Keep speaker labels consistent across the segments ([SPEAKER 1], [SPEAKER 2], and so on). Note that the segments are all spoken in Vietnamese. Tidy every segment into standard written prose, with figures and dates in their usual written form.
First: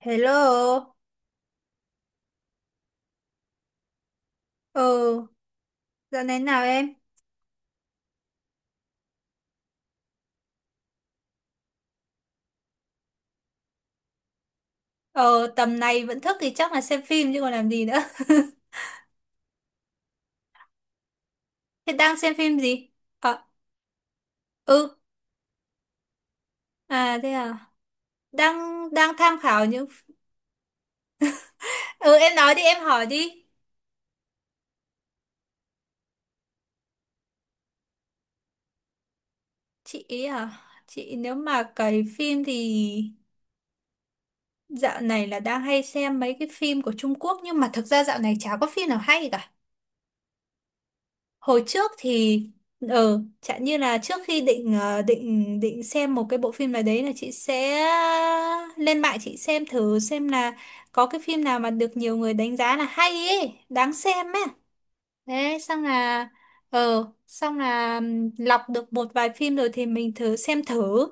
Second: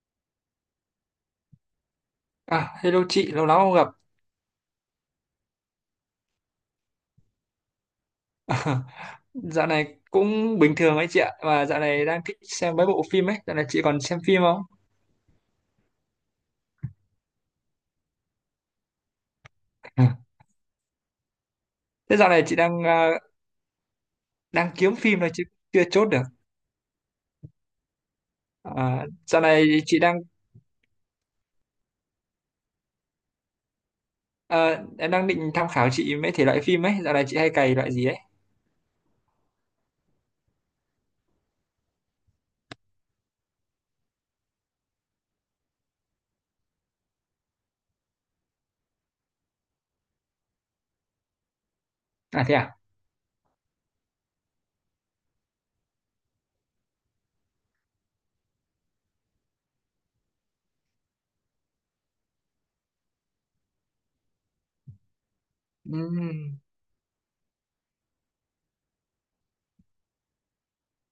[SPEAKER 1] Hello,
[SPEAKER 2] À, hello chị, lâu lắm không gặp.
[SPEAKER 1] ờ, dạo này nào em?
[SPEAKER 2] Dạo này cũng bình thường ấy chị ạ, và dạo này đang thích xem mấy bộ phim ấy, dạo này chị còn xem phim không?
[SPEAKER 1] Ờ, tầm này vẫn thức thì chắc là xem phim chứ còn làm gì nữa.
[SPEAKER 2] Ừ.
[SPEAKER 1] Thế đang
[SPEAKER 2] Thế dạo
[SPEAKER 1] xem
[SPEAKER 2] này chị
[SPEAKER 1] phim gì? Ờ,
[SPEAKER 2] đang
[SPEAKER 1] ừ,
[SPEAKER 2] kiếm phim thôi chứ chưa chốt được.
[SPEAKER 1] à thế à, đang
[SPEAKER 2] À,
[SPEAKER 1] đang tham
[SPEAKER 2] dạo này
[SPEAKER 1] khảo những...
[SPEAKER 2] chị đang
[SPEAKER 1] Ừ, em nói đi, em hỏi đi.
[SPEAKER 2] à, Em đang định tham khảo chị mấy thể loại phim ấy, dạo này chị hay cày loại gì ấy?
[SPEAKER 1] Chị ý à, chị nếu mà cày phim thì dạo này là đang hay xem mấy cái phim của Trung Quốc nhưng mà thực ra dạo này chả có phim nào hay cả. Hồi trước thì
[SPEAKER 2] À, thế à?
[SPEAKER 1] chẳng như là trước khi định ờ, định định xem một cái bộ phim nào đấy là chị sẽ lên mạng chị xem thử xem là có cái phim nào mà được nhiều người đánh giá là hay ấy đáng xem ấy, thế xong là
[SPEAKER 2] Ừm.
[SPEAKER 1] lọc được một vài phim rồi thì mình thử xem thử,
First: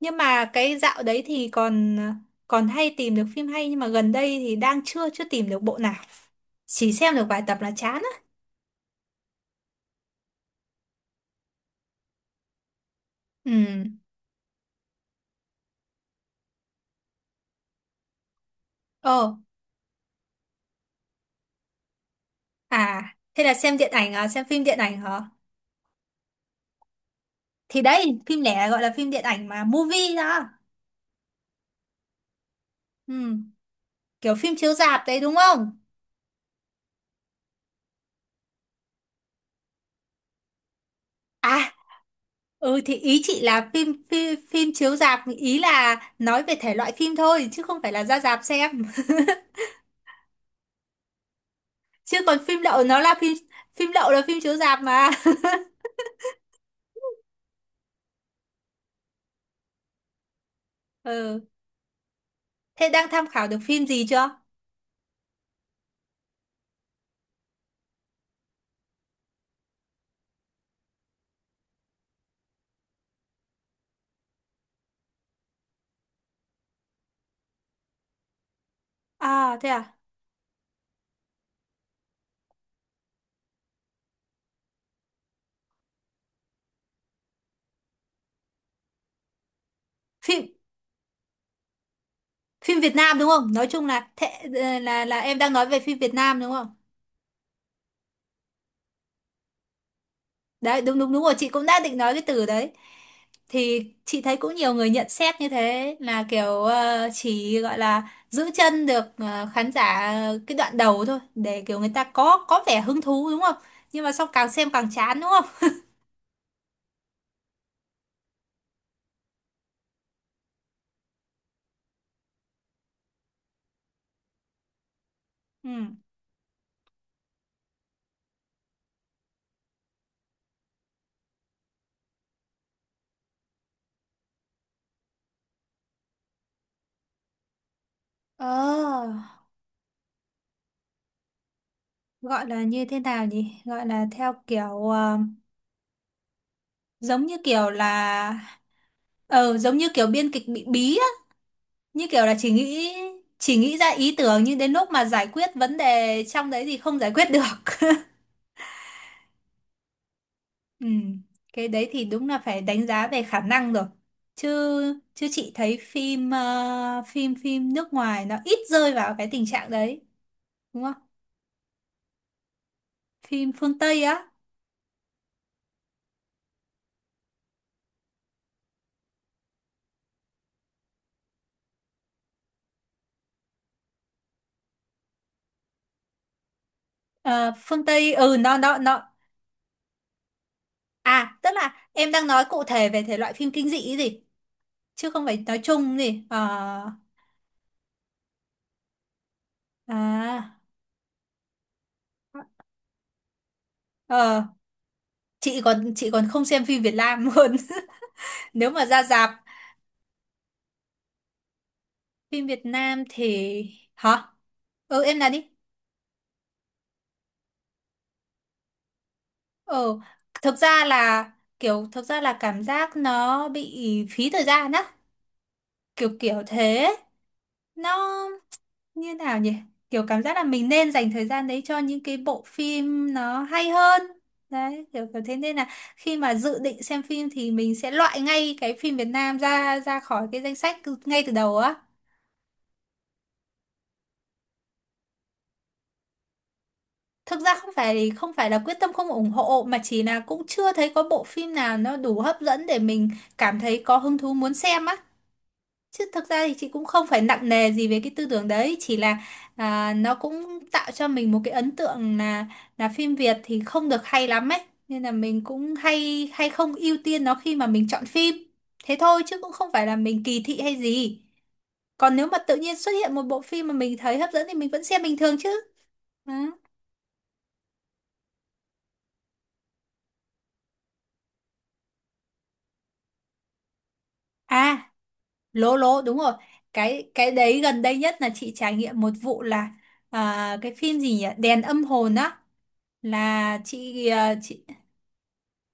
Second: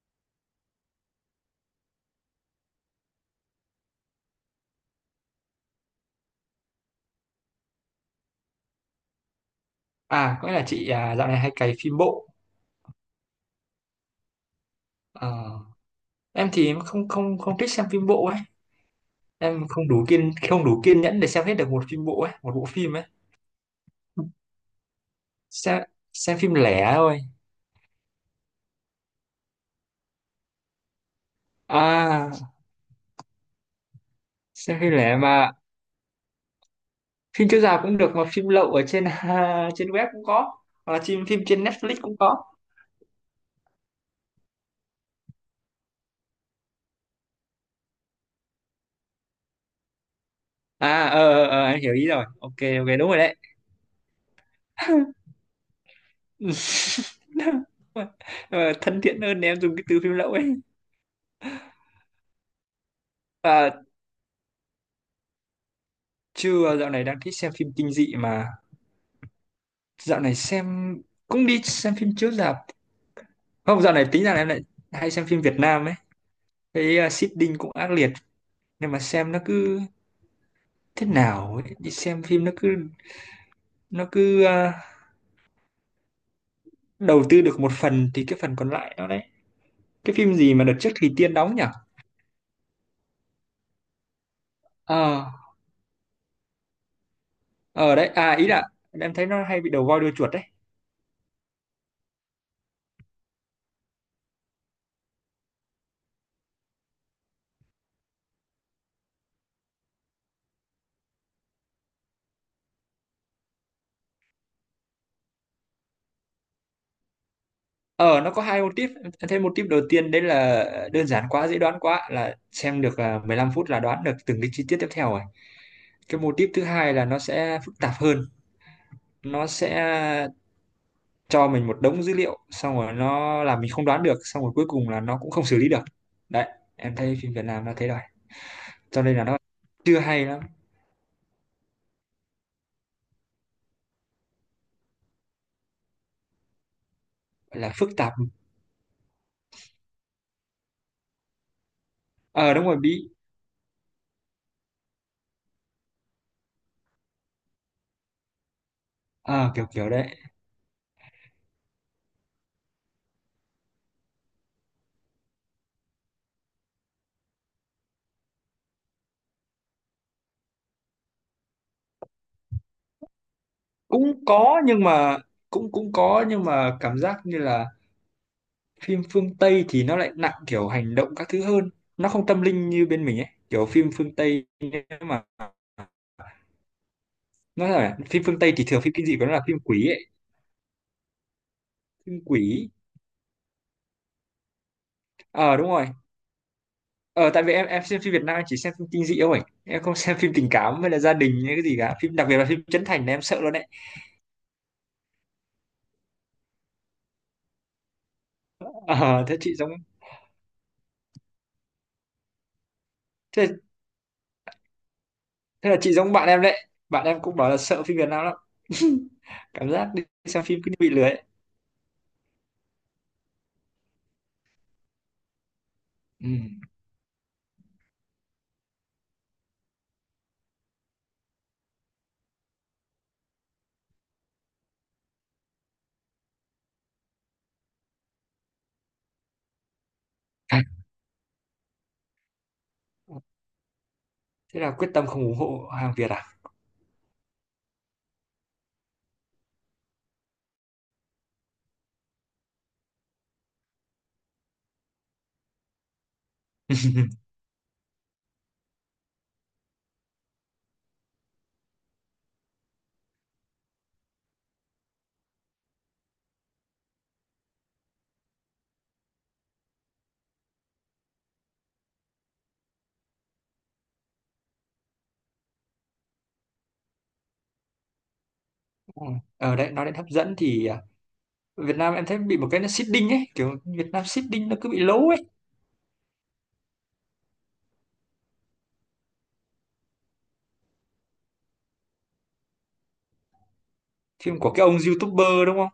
[SPEAKER 1] nhưng mà cái dạo đấy thì còn còn hay tìm được phim hay, nhưng mà gần đây thì đang chưa chưa tìm được bộ nào, chỉ xem được vài tập là chán á.
[SPEAKER 2] À, có nghĩa là chị à, dạo này hay cày phim bộ. Ờ, em thì em không không không thích xem phim bộ ấy,
[SPEAKER 1] Ừ.
[SPEAKER 2] em không đủ kiên nhẫn để xem hết được một phim bộ ấy, một bộ phim ấy.
[SPEAKER 1] À, thế là xem điện ảnh à, xem phim điện ảnh hả?
[SPEAKER 2] xem xem phim lẻ thôi.
[SPEAKER 1] Thì đấy, phim lẻ gọi là phim điện ảnh mà, movie đó.
[SPEAKER 2] à
[SPEAKER 1] Ừ, kiểu phim chiếu
[SPEAKER 2] xem phim
[SPEAKER 1] rạp
[SPEAKER 2] lẻ
[SPEAKER 1] đấy đúng
[SPEAKER 2] mà,
[SPEAKER 1] không?
[SPEAKER 2] phim chiếu rạp cũng được mà phim lậu ở trên trên web cũng có, hoặc là phim phim trên
[SPEAKER 1] À,
[SPEAKER 2] Netflix cũng có.
[SPEAKER 1] ừ thì ý chị là phim phim, phim chiếu rạp, ý là nói về thể loại phim thôi, chứ không phải là ra rạp xem.
[SPEAKER 2] Anh hiểu ý
[SPEAKER 1] Chứ
[SPEAKER 2] rồi,
[SPEAKER 1] còn
[SPEAKER 2] ok.
[SPEAKER 1] phim lậu nó
[SPEAKER 2] Ok, đúng
[SPEAKER 1] là
[SPEAKER 2] rồi
[SPEAKER 1] phim
[SPEAKER 2] đấy.
[SPEAKER 1] phim lậu là phim chiếu rạp mà.
[SPEAKER 2] Ờ, thân thiện hơn để em dùng cái từ phim lậu ấy.
[SPEAKER 1] Ừ, thế đang tham khảo được
[SPEAKER 2] Và
[SPEAKER 1] phim gì chưa?
[SPEAKER 2] chưa, dạo này đang thích xem phim kinh dị mà. Dạo này xem, cũng đi xem phim chiếu rạp. Không, dạo này tính rằng em lại hay xem phim Việt Nam ấy. Cái seeding cũng ác liệt, nhưng mà xem nó
[SPEAKER 1] À, thế
[SPEAKER 2] cứ
[SPEAKER 1] à?
[SPEAKER 2] thế nào ấy? Đi xem phim nó cứ nó cứ à, đầu tư được một phần thì cái phần còn lại nó đấy. Cái phim
[SPEAKER 1] Phim
[SPEAKER 2] gì mà đợt trước Thùy Tiên đóng nhỉ?
[SPEAKER 1] phim Việt Nam đúng không? Nói chung là thế, ờ, là
[SPEAKER 2] ờ
[SPEAKER 1] em đang nói về phim Việt Nam đúng không?
[SPEAKER 2] ờ Đấy à, ý là em thấy nó hay bị đầu voi đuôi chuột đấy.
[SPEAKER 1] Đấy, đúng đúng đúng rồi, chị cũng đã định nói cái từ đấy. Thì chị thấy cũng nhiều người nhận xét như thế là kiểu ờ, chỉ gọi là giữ chân được ờ, khán giả cái đoạn đầu thôi để kiểu người ta có vẻ hứng thú đúng không? Nhưng mà sau càng xem càng chán đúng không?
[SPEAKER 2] Ờ nó có hai mô típ. Em thấy mô típ đầu tiên đấy là đơn giản quá, dễ đoán quá, là xem được 15 phút là đoán được từng cái chi tiết tiếp theo rồi.
[SPEAKER 1] Ừ.
[SPEAKER 2] Cái mô típ thứ hai là nó sẽ phức tạp hơn, nó sẽ cho mình một đống dữ liệu xong rồi nó làm mình không đoán được, xong rồi cuối cùng là nó cũng không xử lý được. Đấy, em thấy phim Việt Nam nó thế đó.
[SPEAKER 1] Ờ,
[SPEAKER 2] Cho nên là nó chưa hay lắm.
[SPEAKER 1] gọi là như thế nào nhỉ? Gọi là theo kiểu ờ, giống như
[SPEAKER 2] Gọi
[SPEAKER 1] kiểu
[SPEAKER 2] là phức tạp.
[SPEAKER 1] là giống như kiểu biên kịch bị bí á, như kiểu là
[SPEAKER 2] Ờ, đúng rồi, bí.
[SPEAKER 1] chỉ nghĩ ra ý tưởng nhưng đến lúc mà giải quyết vấn đề trong đấy thì không giải quyết được.
[SPEAKER 2] Ờ, kiểu kiểu đấy.
[SPEAKER 1] Ừ, cái đấy thì đúng là phải đánh giá về khả năng rồi. Chứ chứ chị thấy phim ờ, phim phim nước ngoài nó ít rơi vào cái tình trạng đấy, đúng không? Phim phương Tây
[SPEAKER 2] Cũng
[SPEAKER 1] á,
[SPEAKER 2] có nhưng mà cũng cũng có, nhưng mà cảm giác như là phim phương Tây thì nó lại nặng kiểu hành động các thứ hơn, nó không tâm linh như bên mình ấy, kiểu phim phương Tây nếu mà
[SPEAKER 1] ờ,
[SPEAKER 2] nói
[SPEAKER 1] phương
[SPEAKER 2] là
[SPEAKER 1] Tây
[SPEAKER 2] phim
[SPEAKER 1] ừ
[SPEAKER 2] phương Tây
[SPEAKER 1] nó
[SPEAKER 2] thì
[SPEAKER 1] nó
[SPEAKER 2] thường phim kinh
[SPEAKER 1] nó
[SPEAKER 2] dị của nó là phim quỷ ấy.
[SPEAKER 1] À tức là em
[SPEAKER 2] Phim
[SPEAKER 1] đang nói cụ
[SPEAKER 2] quỷ.
[SPEAKER 1] thể về thể loại phim kinh dị ấy gì, chứ không phải
[SPEAKER 2] Ờ,
[SPEAKER 1] nói
[SPEAKER 2] đúng rồi.
[SPEAKER 1] chung gì. Ờ.
[SPEAKER 2] Ờ, tại vì em xem phim Việt Nam em chỉ xem phim kinh dị thôi, em không xem phim tình
[SPEAKER 1] À
[SPEAKER 2] cảm hay là gia đình hay cái gì cả, phim đặc biệt là phim Trấn Thành là em sợ luôn đấy.
[SPEAKER 1] ờ chị còn không xem phim Việt Nam luôn. Nếu mà ra
[SPEAKER 2] Ờ,
[SPEAKER 1] rạp
[SPEAKER 2] thế chị giống.
[SPEAKER 1] phim Việt Nam thì
[SPEAKER 2] thế
[SPEAKER 1] hả? Ừ em nói đi.
[SPEAKER 2] thế là chị giống bạn em đấy, bạn em cũng bảo là sợ phim Việt Nam lắm. Cảm giác
[SPEAKER 1] Ờ,
[SPEAKER 2] đi xem
[SPEAKER 1] thực
[SPEAKER 2] phim cứ
[SPEAKER 1] ra
[SPEAKER 2] bị lười ấy.
[SPEAKER 1] là cảm giác nó bị phí thời gian á, kiểu
[SPEAKER 2] Ừ.
[SPEAKER 1] kiểu thế. Nó như nào nhỉ? Kiểu cảm giác là mình nên dành thời gian đấy cho những cái bộ phim nó hay hơn. Đấy, kiểu kiểu thế nên là khi mà dự định xem phim thì mình sẽ loại ngay cái phim Việt Nam ra ra khỏi cái danh sách ngay từ đầu á.
[SPEAKER 2] Thế là quyết tâm không ủng hộ hàng Việt à?
[SPEAKER 1] Thực ra không phải là quyết tâm không ủng hộ mà chỉ là cũng chưa thấy có bộ phim nào nó đủ hấp dẫn để mình cảm thấy có hứng thú muốn xem á. Chứ thực ra thì chị cũng không phải nặng nề gì về cái tư tưởng đấy, chỉ là à, nó cũng tạo cho mình một cái ấn tượng là phim Việt thì không được hay lắm ấy, nên là mình cũng hay hay không ưu tiên nó khi mà mình chọn phim. Thế thôi chứ cũng không phải là mình kỳ thị hay gì. Còn nếu mà tự nhiên xuất hiện một bộ phim mà mình thấy hấp dẫn thì mình vẫn xem bình thường chứ. Ừ.
[SPEAKER 2] Ừ. Ở đấy nói đến hấp dẫn thì, Việt Nam em thấy bị một cái nó seeding ấy, kiểu Việt Nam seeding nó cứ bị
[SPEAKER 1] À,
[SPEAKER 2] lố ấy.
[SPEAKER 1] lố lố đúng rồi. Cái đấy gần đây nhất là chị trải nghiệm một vụ là à, cái phim gì nhỉ? Đèn âm hồn á, là chị à,
[SPEAKER 2] Phim của
[SPEAKER 1] chị
[SPEAKER 2] cái ông YouTuber đúng không?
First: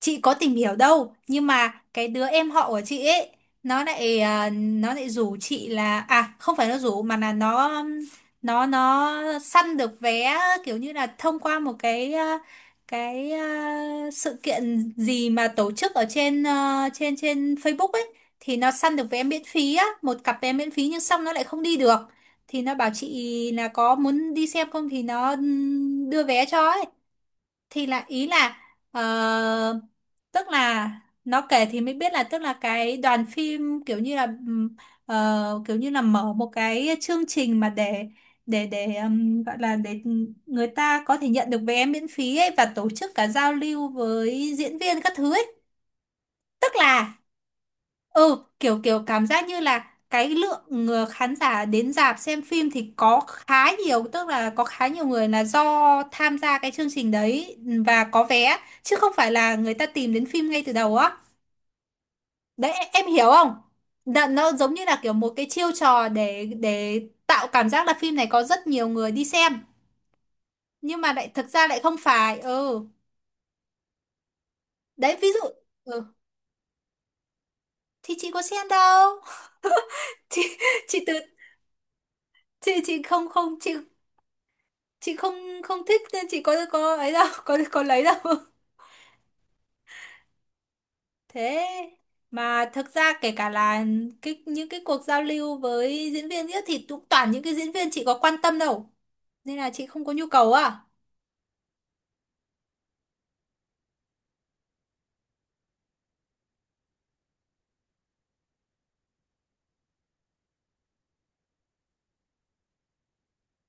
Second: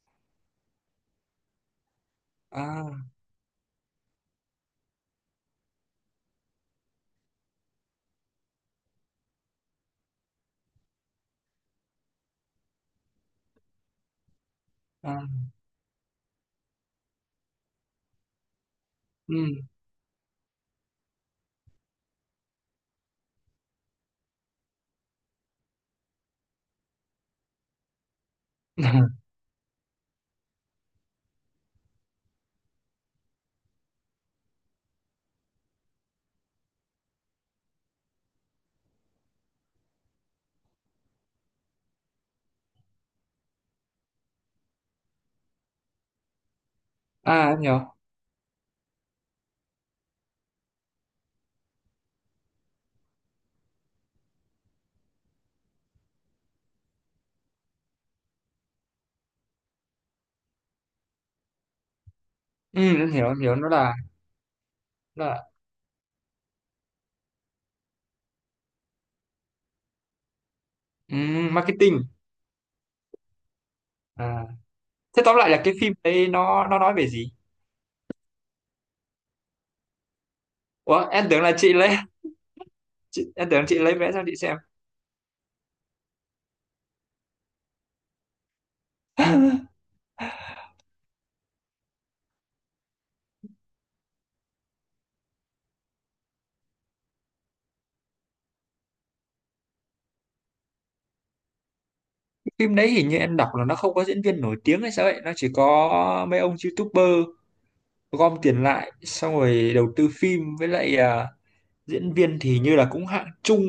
[SPEAKER 1] chị có tìm hiểu đâu, nhưng mà cái đứa em họ của chị
[SPEAKER 2] À,
[SPEAKER 1] ấy nó lại à, nó lại rủ chị là à không phải nó rủ mà là nó săn được vé, kiểu như là thông qua một cái à, sự kiện
[SPEAKER 2] à,
[SPEAKER 1] gì mà tổ chức ở trên à, trên trên Facebook ấy, thì nó săn được vé miễn
[SPEAKER 2] ừ.
[SPEAKER 1] phí á, một cặp vé miễn phí nhưng xong nó lại không đi được, thì nó bảo chị là có muốn đi xem không thì nó đưa vé cho ấy, thì là ý là ờ, tức là nó kể thì mới biết là tức là cái đoàn phim kiểu như là kiểu như là mở một cái chương trình mà để gọi là để người ta có thể nhận được vé miễn phí ấy và tổ chức cả giao lưu với diễn viên các thứ ấy, tức là
[SPEAKER 2] À, em hiểu.
[SPEAKER 1] ừ kiểu kiểu cảm giác như là cái lượng ờ, khán giả đến rạp xem phim thì có khá nhiều, tức là có khá nhiều người là do tham gia cái chương trình đấy và có vé, chứ không phải là người ta tìm đến phim ngay từ đầu á. Đấy,
[SPEAKER 2] Ừ,
[SPEAKER 1] em
[SPEAKER 2] em
[SPEAKER 1] hiểu
[SPEAKER 2] hiểu em
[SPEAKER 1] không?
[SPEAKER 2] hiểu nó là,
[SPEAKER 1] Đ nó giống như là kiểu
[SPEAKER 2] nó
[SPEAKER 1] một cái
[SPEAKER 2] là
[SPEAKER 1] chiêu trò để tạo cảm giác là phim này có rất nhiều người đi xem nhưng mà
[SPEAKER 2] ừ,
[SPEAKER 1] lại thực ra lại không
[SPEAKER 2] marketing.
[SPEAKER 1] phải. Ừ,
[SPEAKER 2] À,
[SPEAKER 1] đấy
[SPEAKER 2] thế
[SPEAKER 1] ví
[SPEAKER 2] tóm
[SPEAKER 1] dụ.
[SPEAKER 2] lại là cái phim
[SPEAKER 1] Ừ
[SPEAKER 2] đấy nó nói về gì?
[SPEAKER 1] thì chị có xem đâu. chị chị
[SPEAKER 2] Ủa,
[SPEAKER 1] từ
[SPEAKER 2] em tưởng là chị lấy
[SPEAKER 1] chị không
[SPEAKER 2] chị, em
[SPEAKER 1] không
[SPEAKER 2] tưởng
[SPEAKER 1] chị
[SPEAKER 2] chị lấy vé cho chị xem.
[SPEAKER 1] không không thích nên chị có ấy đâu. Có lấy đâu. Thế mà thực ra kể cả là những cái cuộc giao lưu với diễn viên nữa thì cũng toàn những cái diễn viên chị có quan tâm đâu, nên là chị không có nhu cầu. À
[SPEAKER 2] Phim đấy hình như em đọc là nó không có diễn viên nổi tiếng hay sao ấy, nó chỉ có mấy ông YouTuber gom tiền lại xong rồi đầu tư phim, với lại diễn viên thì như là cũng hạng trung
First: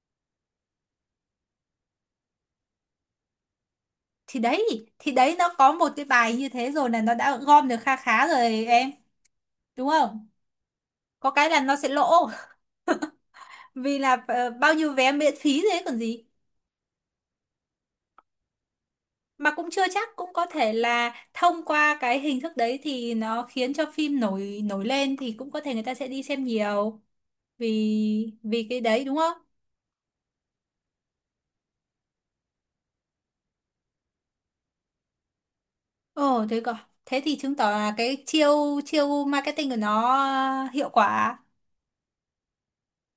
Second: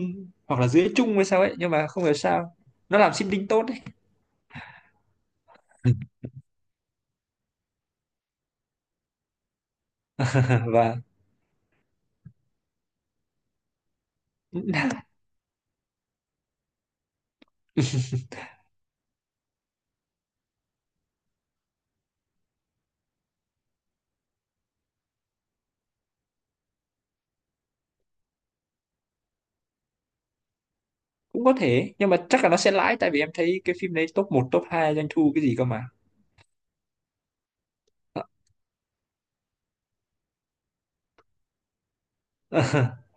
[SPEAKER 2] hoặc là dưới trung hay sao ấy, nhưng mà không hiểu sao nó làm marketing tốt đấy.
[SPEAKER 1] thì đấy thì đấy nó có một cái bài như thế rồi là nó đã gom được kha khá rồi em, đúng không?
[SPEAKER 2] Và
[SPEAKER 1] Có cái là nó sẽ lỗ, vì là ờ, bao nhiêu vé miễn phí thế còn gì. Mà cũng chưa chắc, cũng có thể là thông qua cái hình thức đấy thì nó khiến cho phim nổi nổi lên thì cũng có thể người ta sẽ đi xem nhiều vì vì cái đấy đúng không?
[SPEAKER 2] cũng có thể nhưng mà chắc là nó sẽ lãi tại vì em thấy cái phim đấy top 1 top 2 doanh thu cái gì cơ mà.
[SPEAKER 1] Ồ thế còn thế thì chứng tỏ là cái chiêu chiêu marketing của nó hiệu quả,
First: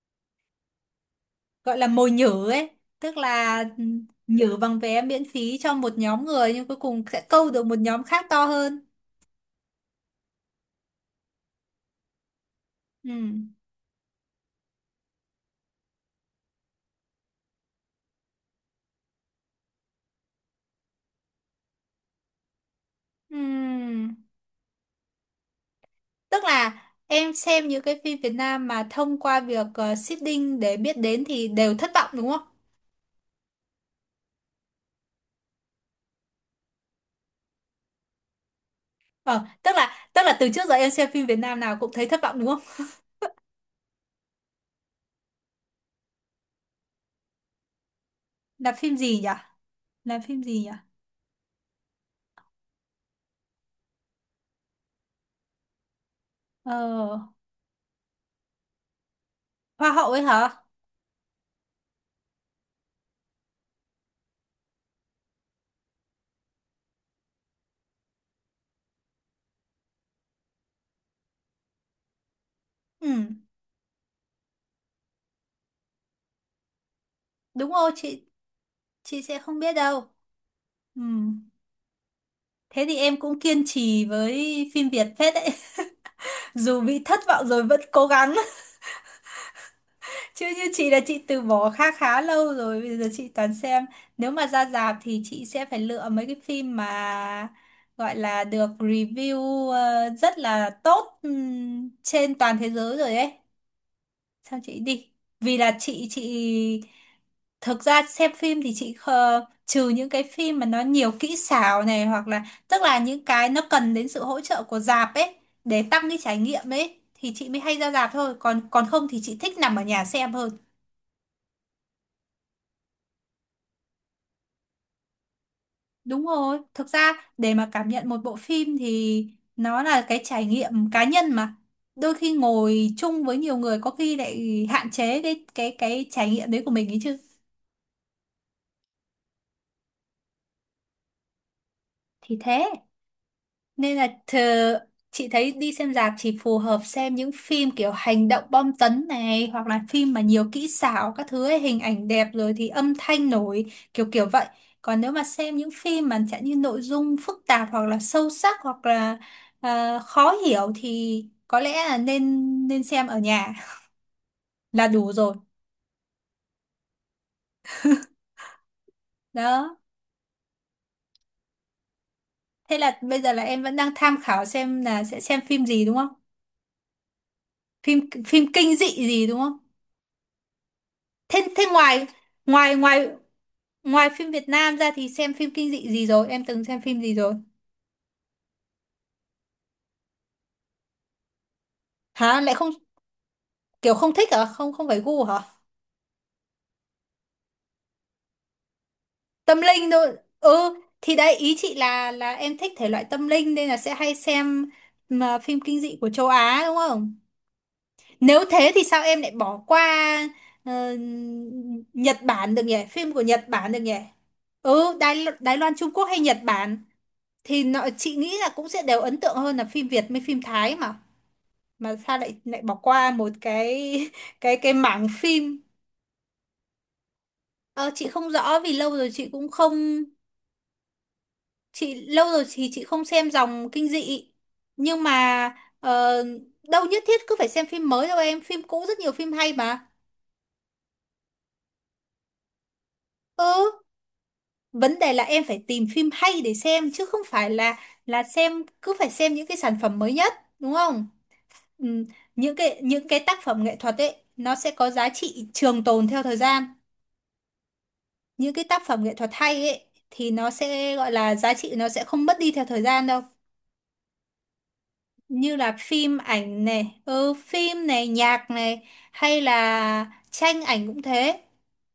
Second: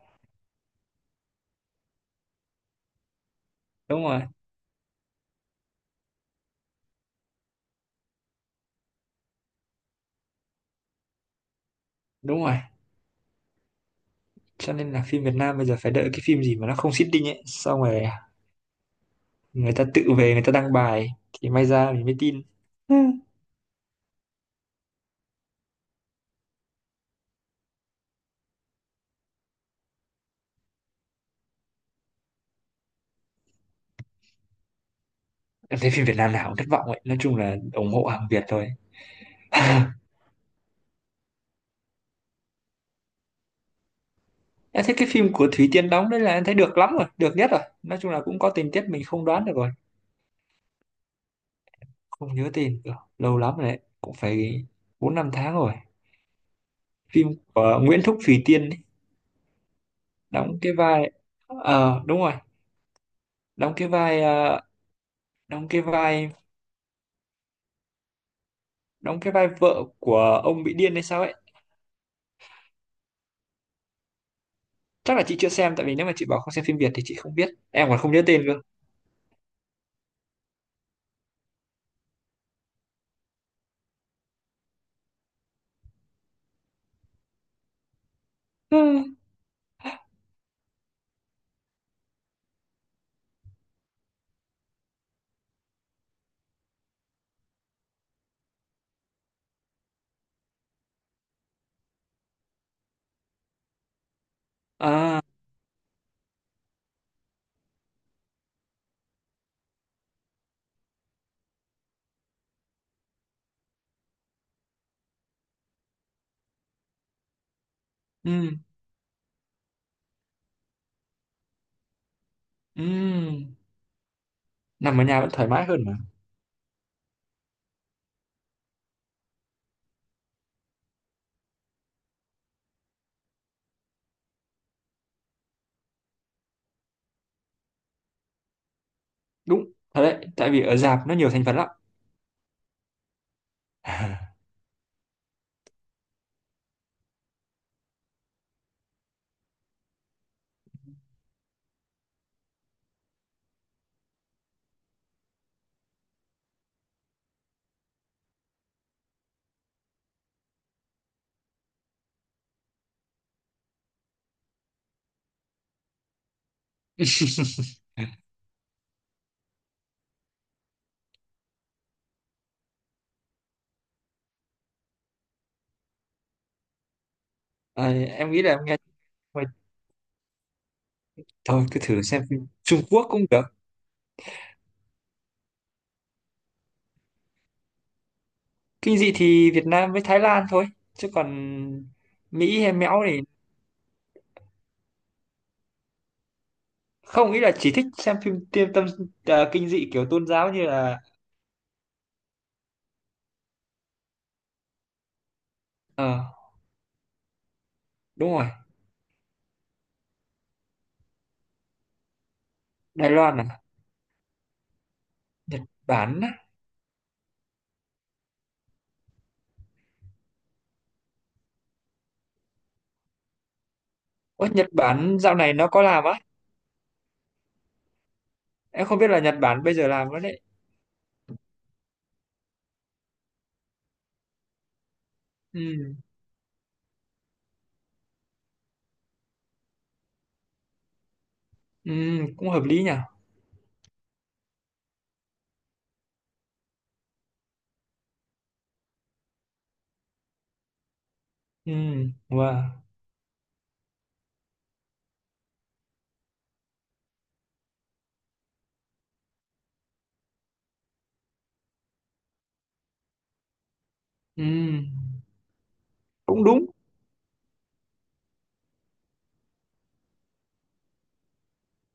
[SPEAKER 1] gọi là mồi nhử ấy, tức là ừ,
[SPEAKER 2] Đúng rồi.
[SPEAKER 1] nhử bằng vé miễn phí cho một nhóm người nhưng cuối cùng sẽ câu được một nhóm khác to hơn.
[SPEAKER 2] Đúng rồi.
[SPEAKER 1] Ừ.
[SPEAKER 2] Cho nên là phim Việt Nam bây giờ phải đợi cái phim gì mà nó không marketing ấy, xong rồi người ta tự về người ta đăng bài, thì may ra mình mới tin. Ừ.
[SPEAKER 1] Ừ. Tức là em xem những cái phim Việt Nam mà thông qua việc ờ, seeding để biết đến thì đều thất vọng đúng không?
[SPEAKER 2] Em thấy phim Việt Nam nào cũng thất vọng ấy, nói chung là ủng hộ hàng Việt thôi.
[SPEAKER 1] Ờ, tức là từ trước giờ em xem phim Việt Nam nào cũng thấy thất vọng đúng không?
[SPEAKER 2] Em thấy cái phim của Thúy Tiên đóng đấy là em thấy được lắm rồi, được nhất rồi, nói chung là cũng có tình
[SPEAKER 1] Là
[SPEAKER 2] tiết
[SPEAKER 1] phim
[SPEAKER 2] mình
[SPEAKER 1] gì
[SPEAKER 2] không
[SPEAKER 1] nhỉ?
[SPEAKER 2] đoán được rồi.
[SPEAKER 1] Là phim gì nhỉ?
[SPEAKER 2] Không nhớ tên được, lâu lắm rồi đấy, cũng phải bốn năm tháng rồi.
[SPEAKER 1] Ờ,
[SPEAKER 2] Phim của Nguyễn Thúc Thùy Tiên ấy,
[SPEAKER 1] Hoa hậu ấy
[SPEAKER 2] đóng
[SPEAKER 1] hả?
[SPEAKER 2] cái vai, ờ, đúng rồi. Đóng cái vai đóng cái vai vợ của ông bị điên hay sao ấy.
[SPEAKER 1] Ừ,
[SPEAKER 2] Chắc là chị chưa xem tại vì nếu mà chị bảo không xem phim Việt thì chị không biết,
[SPEAKER 1] đúng
[SPEAKER 2] em
[SPEAKER 1] rồi,
[SPEAKER 2] còn không nhớ tên.
[SPEAKER 1] chị sẽ không biết đâu. Ừ, thế thì em cũng kiên trì với phim Việt phết đấy. Dù bị thất vọng rồi vẫn cố gắng. Chứ như chị là chị từ bỏ khá khá lâu rồi, bây giờ chị toàn xem. Nếu mà ra rạp thì chị sẽ phải lựa mấy cái phim mà gọi là được review ờ, rất là tốt trên toàn thế giới rồi ấy. Sao chị đi?
[SPEAKER 2] à
[SPEAKER 1] Vì là chị thực ra xem phim thì chị khờ, trừ những cái phim mà nó nhiều kỹ xảo này hoặc là tức là những cái nó cần đến sự hỗ trợ của rạp ấy để tăng cái trải nghiệm ấy thì chị mới hay ra rạp thôi,
[SPEAKER 2] ừ,
[SPEAKER 1] còn còn không thì chị thích nằm ở nhà xem hơn.
[SPEAKER 2] ừ. Nằm ở nhà vẫn thoải mái hơn mà.
[SPEAKER 1] Đúng rồi, thực ra để mà cảm nhận một bộ phim thì nó là cái trải nghiệm cá nhân mà. Đôi khi ngồi chung với nhiều người có khi lại hạn chế cái trải nghiệm đấy của mình ấy chứ.
[SPEAKER 2] Đúng. Thật đấy, tại vì ở rạp nó nhiều thành phần lắm.
[SPEAKER 1] Thì thế. Nên là thờ, chị thấy đi xem rạp chỉ phù hợp xem những phim kiểu hành động bom tấn này hoặc là phim mà nhiều kỹ xảo các thứ ấy, hình ảnh đẹp rồi thì âm thanh nổi kiểu kiểu vậy. Còn nếu mà xem những phim mà chẳng như nội dung phức tạp hoặc là sâu sắc hoặc là ờ, khó hiểu thì có lẽ là nên nên xem ở nhà là đủ rồi. Đó. Thế là bây giờ là em vẫn đang tham khảo xem là sẽ xem phim gì đúng không?
[SPEAKER 2] Ờ,
[SPEAKER 1] Phim
[SPEAKER 2] em nghĩ
[SPEAKER 1] phim
[SPEAKER 2] là em
[SPEAKER 1] kinh
[SPEAKER 2] nghe.
[SPEAKER 1] dị gì đúng
[SPEAKER 2] Thôi,
[SPEAKER 1] không? Thế thế
[SPEAKER 2] thôi cứ thử
[SPEAKER 1] ngoài
[SPEAKER 2] xem phim
[SPEAKER 1] ngoài
[SPEAKER 2] Trung Quốc
[SPEAKER 1] ngoài
[SPEAKER 2] cũng được.
[SPEAKER 1] Ngoài phim Việt Nam ra thì xem phim kinh dị gì rồi? Em từng xem phim gì rồi?
[SPEAKER 2] Kinh dị thì Việt Nam với Thái Lan thôi, chứ còn
[SPEAKER 1] Hả? Lại
[SPEAKER 2] Mỹ
[SPEAKER 1] không
[SPEAKER 2] hay Mẽo thì
[SPEAKER 1] kiểu không thích hả? Không không phải gu hả?
[SPEAKER 2] không, nghĩ là chỉ thích xem phim tiêm tâm. Ờ,
[SPEAKER 1] Tâm
[SPEAKER 2] kinh
[SPEAKER 1] linh
[SPEAKER 2] dị kiểu
[SPEAKER 1] thôi.
[SPEAKER 2] tôn giáo như
[SPEAKER 1] Ừ,
[SPEAKER 2] là.
[SPEAKER 1] thì đấy ý chị là em thích thể loại tâm linh nên là sẽ hay xem mà phim kinh dị
[SPEAKER 2] Ờ,
[SPEAKER 1] của châu Á đúng không?
[SPEAKER 2] đúng
[SPEAKER 1] Nếu
[SPEAKER 2] rồi.
[SPEAKER 1] thế thì sao em lại bỏ qua ờ, Nhật Bản được nhỉ?
[SPEAKER 2] Đài
[SPEAKER 1] Phim của
[SPEAKER 2] Loan
[SPEAKER 1] Nhật
[SPEAKER 2] à?
[SPEAKER 1] Bản được nhỉ? Ừ, Đài
[SPEAKER 2] Nhật
[SPEAKER 1] Loan, Trung Quốc hay
[SPEAKER 2] Bản á.
[SPEAKER 1] Nhật Bản thì nó, chị nghĩ là cũng sẽ đều ấn tượng hơn là phim Việt với phim Thái mà. Mà sao lại lại bỏ qua một cái
[SPEAKER 2] Ôi,
[SPEAKER 1] cái
[SPEAKER 2] Nhật
[SPEAKER 1] cái mảng
[SPEAKER 2] Bản dạo này
[SPEAKER 1] phim.
[SPEAKER 2] nó có làm á?
[SPEAKER 1] Ờ, chị không rõ vì
[SPEAKER 2] Em
[SPEAKER 1] lâu
[SPEAKER 2] không
[SPEAKER 1] rồi
[SPEAKER 2] biết là
[SPEAKER 1] chị
[SPEAKER 2] Nhật
[SPEAKER 1] cũng
[SPEAKER 2] Bản bây giờ
[SPEAKER 1] không,
[SPEAKER 2] làm nữa đấy.
[SPEAKER 1] chị lâu rồi thì chị không xem dòng kinh dị, nhưng mà
[SPEAKER 2] Ừ.
[SPEAKER 1] ờ, đâu nhất thiết cứ phải xem phim mới đâu em, phim cũ rất nhiều phim hay mà.
[SPEAKER 2] Ừ, cũng hợp lý nhỉ.
[SPEAKER 1] Ừ, vấn đề là em phải tìm phim hay để xem chứ không phải là xem, cứ phải xem những cái sản phẩm mới nhất, đúng không?
[SPEAKER 2] Ừ,
[SPEAKER 1] Ừ, những
[SPEAKER 2] wow.
[SPEAKER 1] cái những cái tác phẩm nghệ thuật ấy nó sẽ có giá trị trường tồn theo thời gian, những cái tác phẩm nghệ thuật hay ấy thì nó sẽ gọi là giá trị, nó sẽ không mất đi theo thời gian đâu,
[SPEAKER 2] Ừ,
[SPEAKER 1] như là phim
[SPEAKER 2] cũng
[SPEAKER 1] ảnh
[SPEAKER 2] đúng.
[SPEAKER 1] này, ừ, phim này, nhạc này hay là tranh ảnh cũng thế.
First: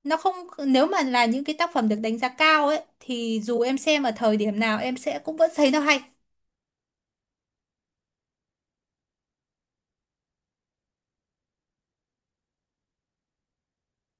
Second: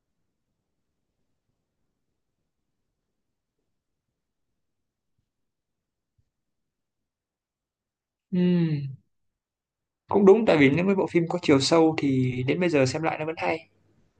[SPEAKER 1] Nó không, nếu mà là những cái tác phẩm được đánh giá cao ấy thì dù em xem ở thời điểm nào em sẽ cũng vẫn thấy nó hay.
[SPEAKER 2] Ừ, cũng đúng tại vì những cái bộ phim có chiều sâu thì đến bây giờ xem lại nó vẫn hay.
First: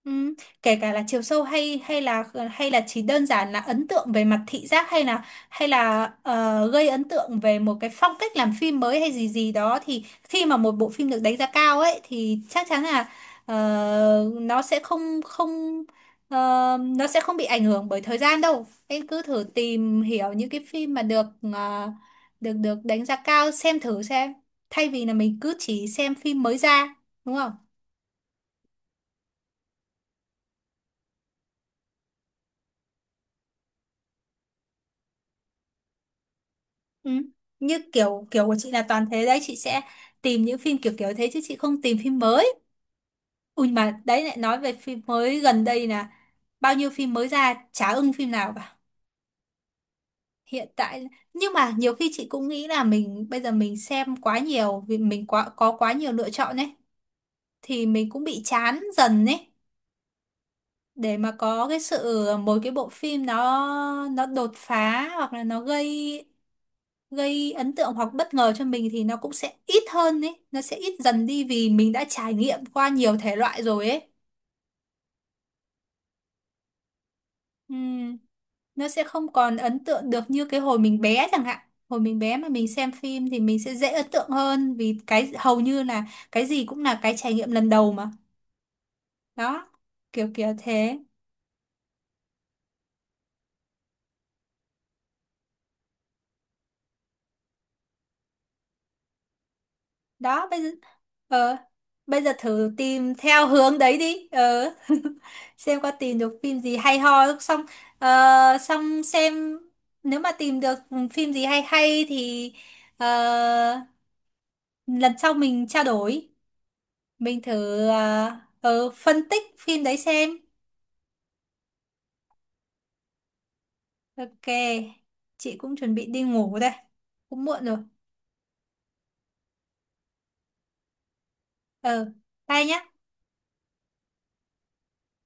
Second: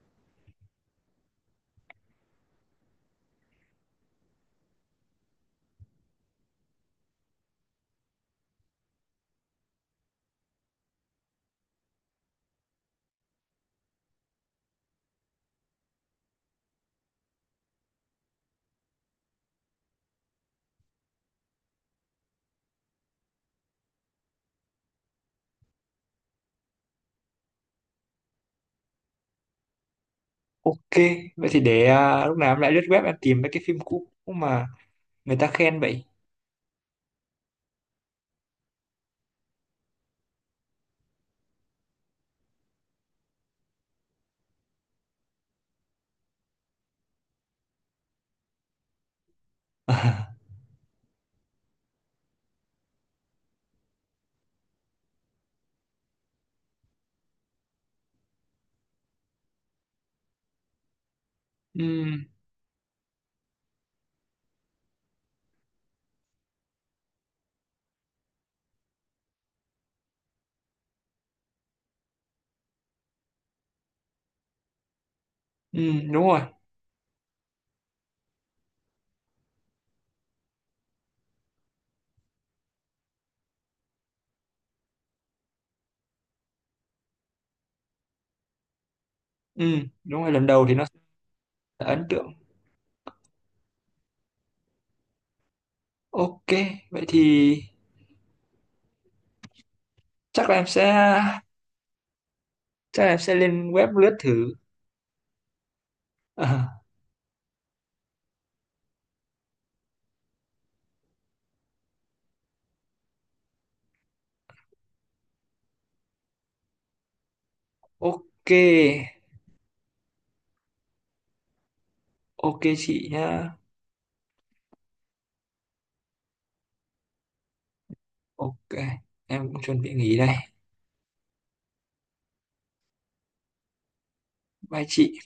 [SPEAKER 1] Ừ. Kể cả là chiều sâu hay hay là chỉ đơn giản là ấn tượng về mặt thị giác hay là gây ấn tượng về một cái phong cách làm phim mới hay gì gì đó, thì khi mà một bộ phim được đánh giá cao ấy thì chắc chắn là ờ, nó sẽ không không ờ, nó sẽ không bị ảnh hưởng bởi thời gian đâu. Em cứ thử tìm hiểu những cái phim mà được ờ, được được đánh giá cao xem thử xem, thay vì là mình cứ chỉ xem phim mới ra, đúng không?
[SPEAKER 2] Ok, vậy thì để lúc nào em lại lướt web em tìm mấy cái phim cũ mà người ta khen vậy.
[SPEAKER 1] Ừ. Như kiểu kiểu của chị là toàn thế đấy, chị sẽ tìm những phim kiểu kiểu thế chứ chị không tìm phim mới. Ui mà đấy, lại nói về phim mới gần đây là bao nhiêu phim mới ra chả ưng phim nào cả hiện tại. Nhưng mà nhiều khi chị cũng nghĩ là mình bây giờ mình xem quá nhiều, vì mình có quá nhiều lựa chọn ấy thì mình cũng bị chán dần ấy. Để mà có cái
[SPEAKER 2] Ừ,
[SPEAKER 1] sự một cái bộ phim nó đột phá hoặc là nó gây gây ấn tượng hoặc bất ngờ cho mình thì nó cũng sẽ ít hơn ấy, nó sẽ ít dần đi vì mình đã trải nghiệm qua nhiều thể loại rồi ấy.
[SPEAKER 2] ừ, đúng rồi.
[SPEAKER 1] Ừm, nó sẽ không còn ấn tượng được như cái hồi mình bé chẳng hạn. Hồi mình bé mà mình xem phim thì mình sẽ dễ ấn tượng hơn vì cái hầu như là cái gì cũng là cái trải nghiệm lần đầu mà.
[SPEAKER 2] Ừ,
[SPEAKER 1] Đó,
[SPEAKER 2] đúng
[SPEAKER 1] kiểu
[SPEAKER 2] rồi, lần
[SPEAKER 1] kiểu
[SPEAKER 2] đầu thì nó
[SPEAKER 1] thế.
[SPEAKER 2] sẽ là ấn tượng. Ok, vậy thì
[SPEAKER 1] Đó
[SPEAKER 2] chắc là
[SPEAKER 1] bây
[SPEAKER 2] em
[SPEAKER 1] giờ,
[SPEAKER 2] sẽ
[SPEAKER 1] ờ, bây giờ thử
[SPEAKER 2] chắc là
[SPEAKER 1] tìm
[SPEAKER 2] em sẽ
[SPEAKER 1] theo
[SPEAKER 2] lên
[SPEAKER 1] hướng
[SPEAKER 2] web
[SPEAKER 1] đấy
[SPEAKER 2] lướt
[SPEAKER 1] đi
[SPEAKER 2] thử.
[SPEAKER 1] xem có tìm được phim gì hay ho không. Xong ờ, xong xem, nếu mà tìm được phim gì hay hay thì ờ, lần sau mình trao đổi, mình thử
[SPEAKER 2] ok.
[SPEAKER 1] phân tích phim đấy xem.
[SPEAKER 2] Ok chị nhá.
[SPEAKER 1] Ok, chị cũng chuẩn bị đi ngủ đây, cũng muộn rồi.
[SPEAKER 2] Ok, em cũng chuẩn bị nghỉ đây.
[SPEAKER 1] ờ Bye nhá.
[SPEAKER 2] Bye chị.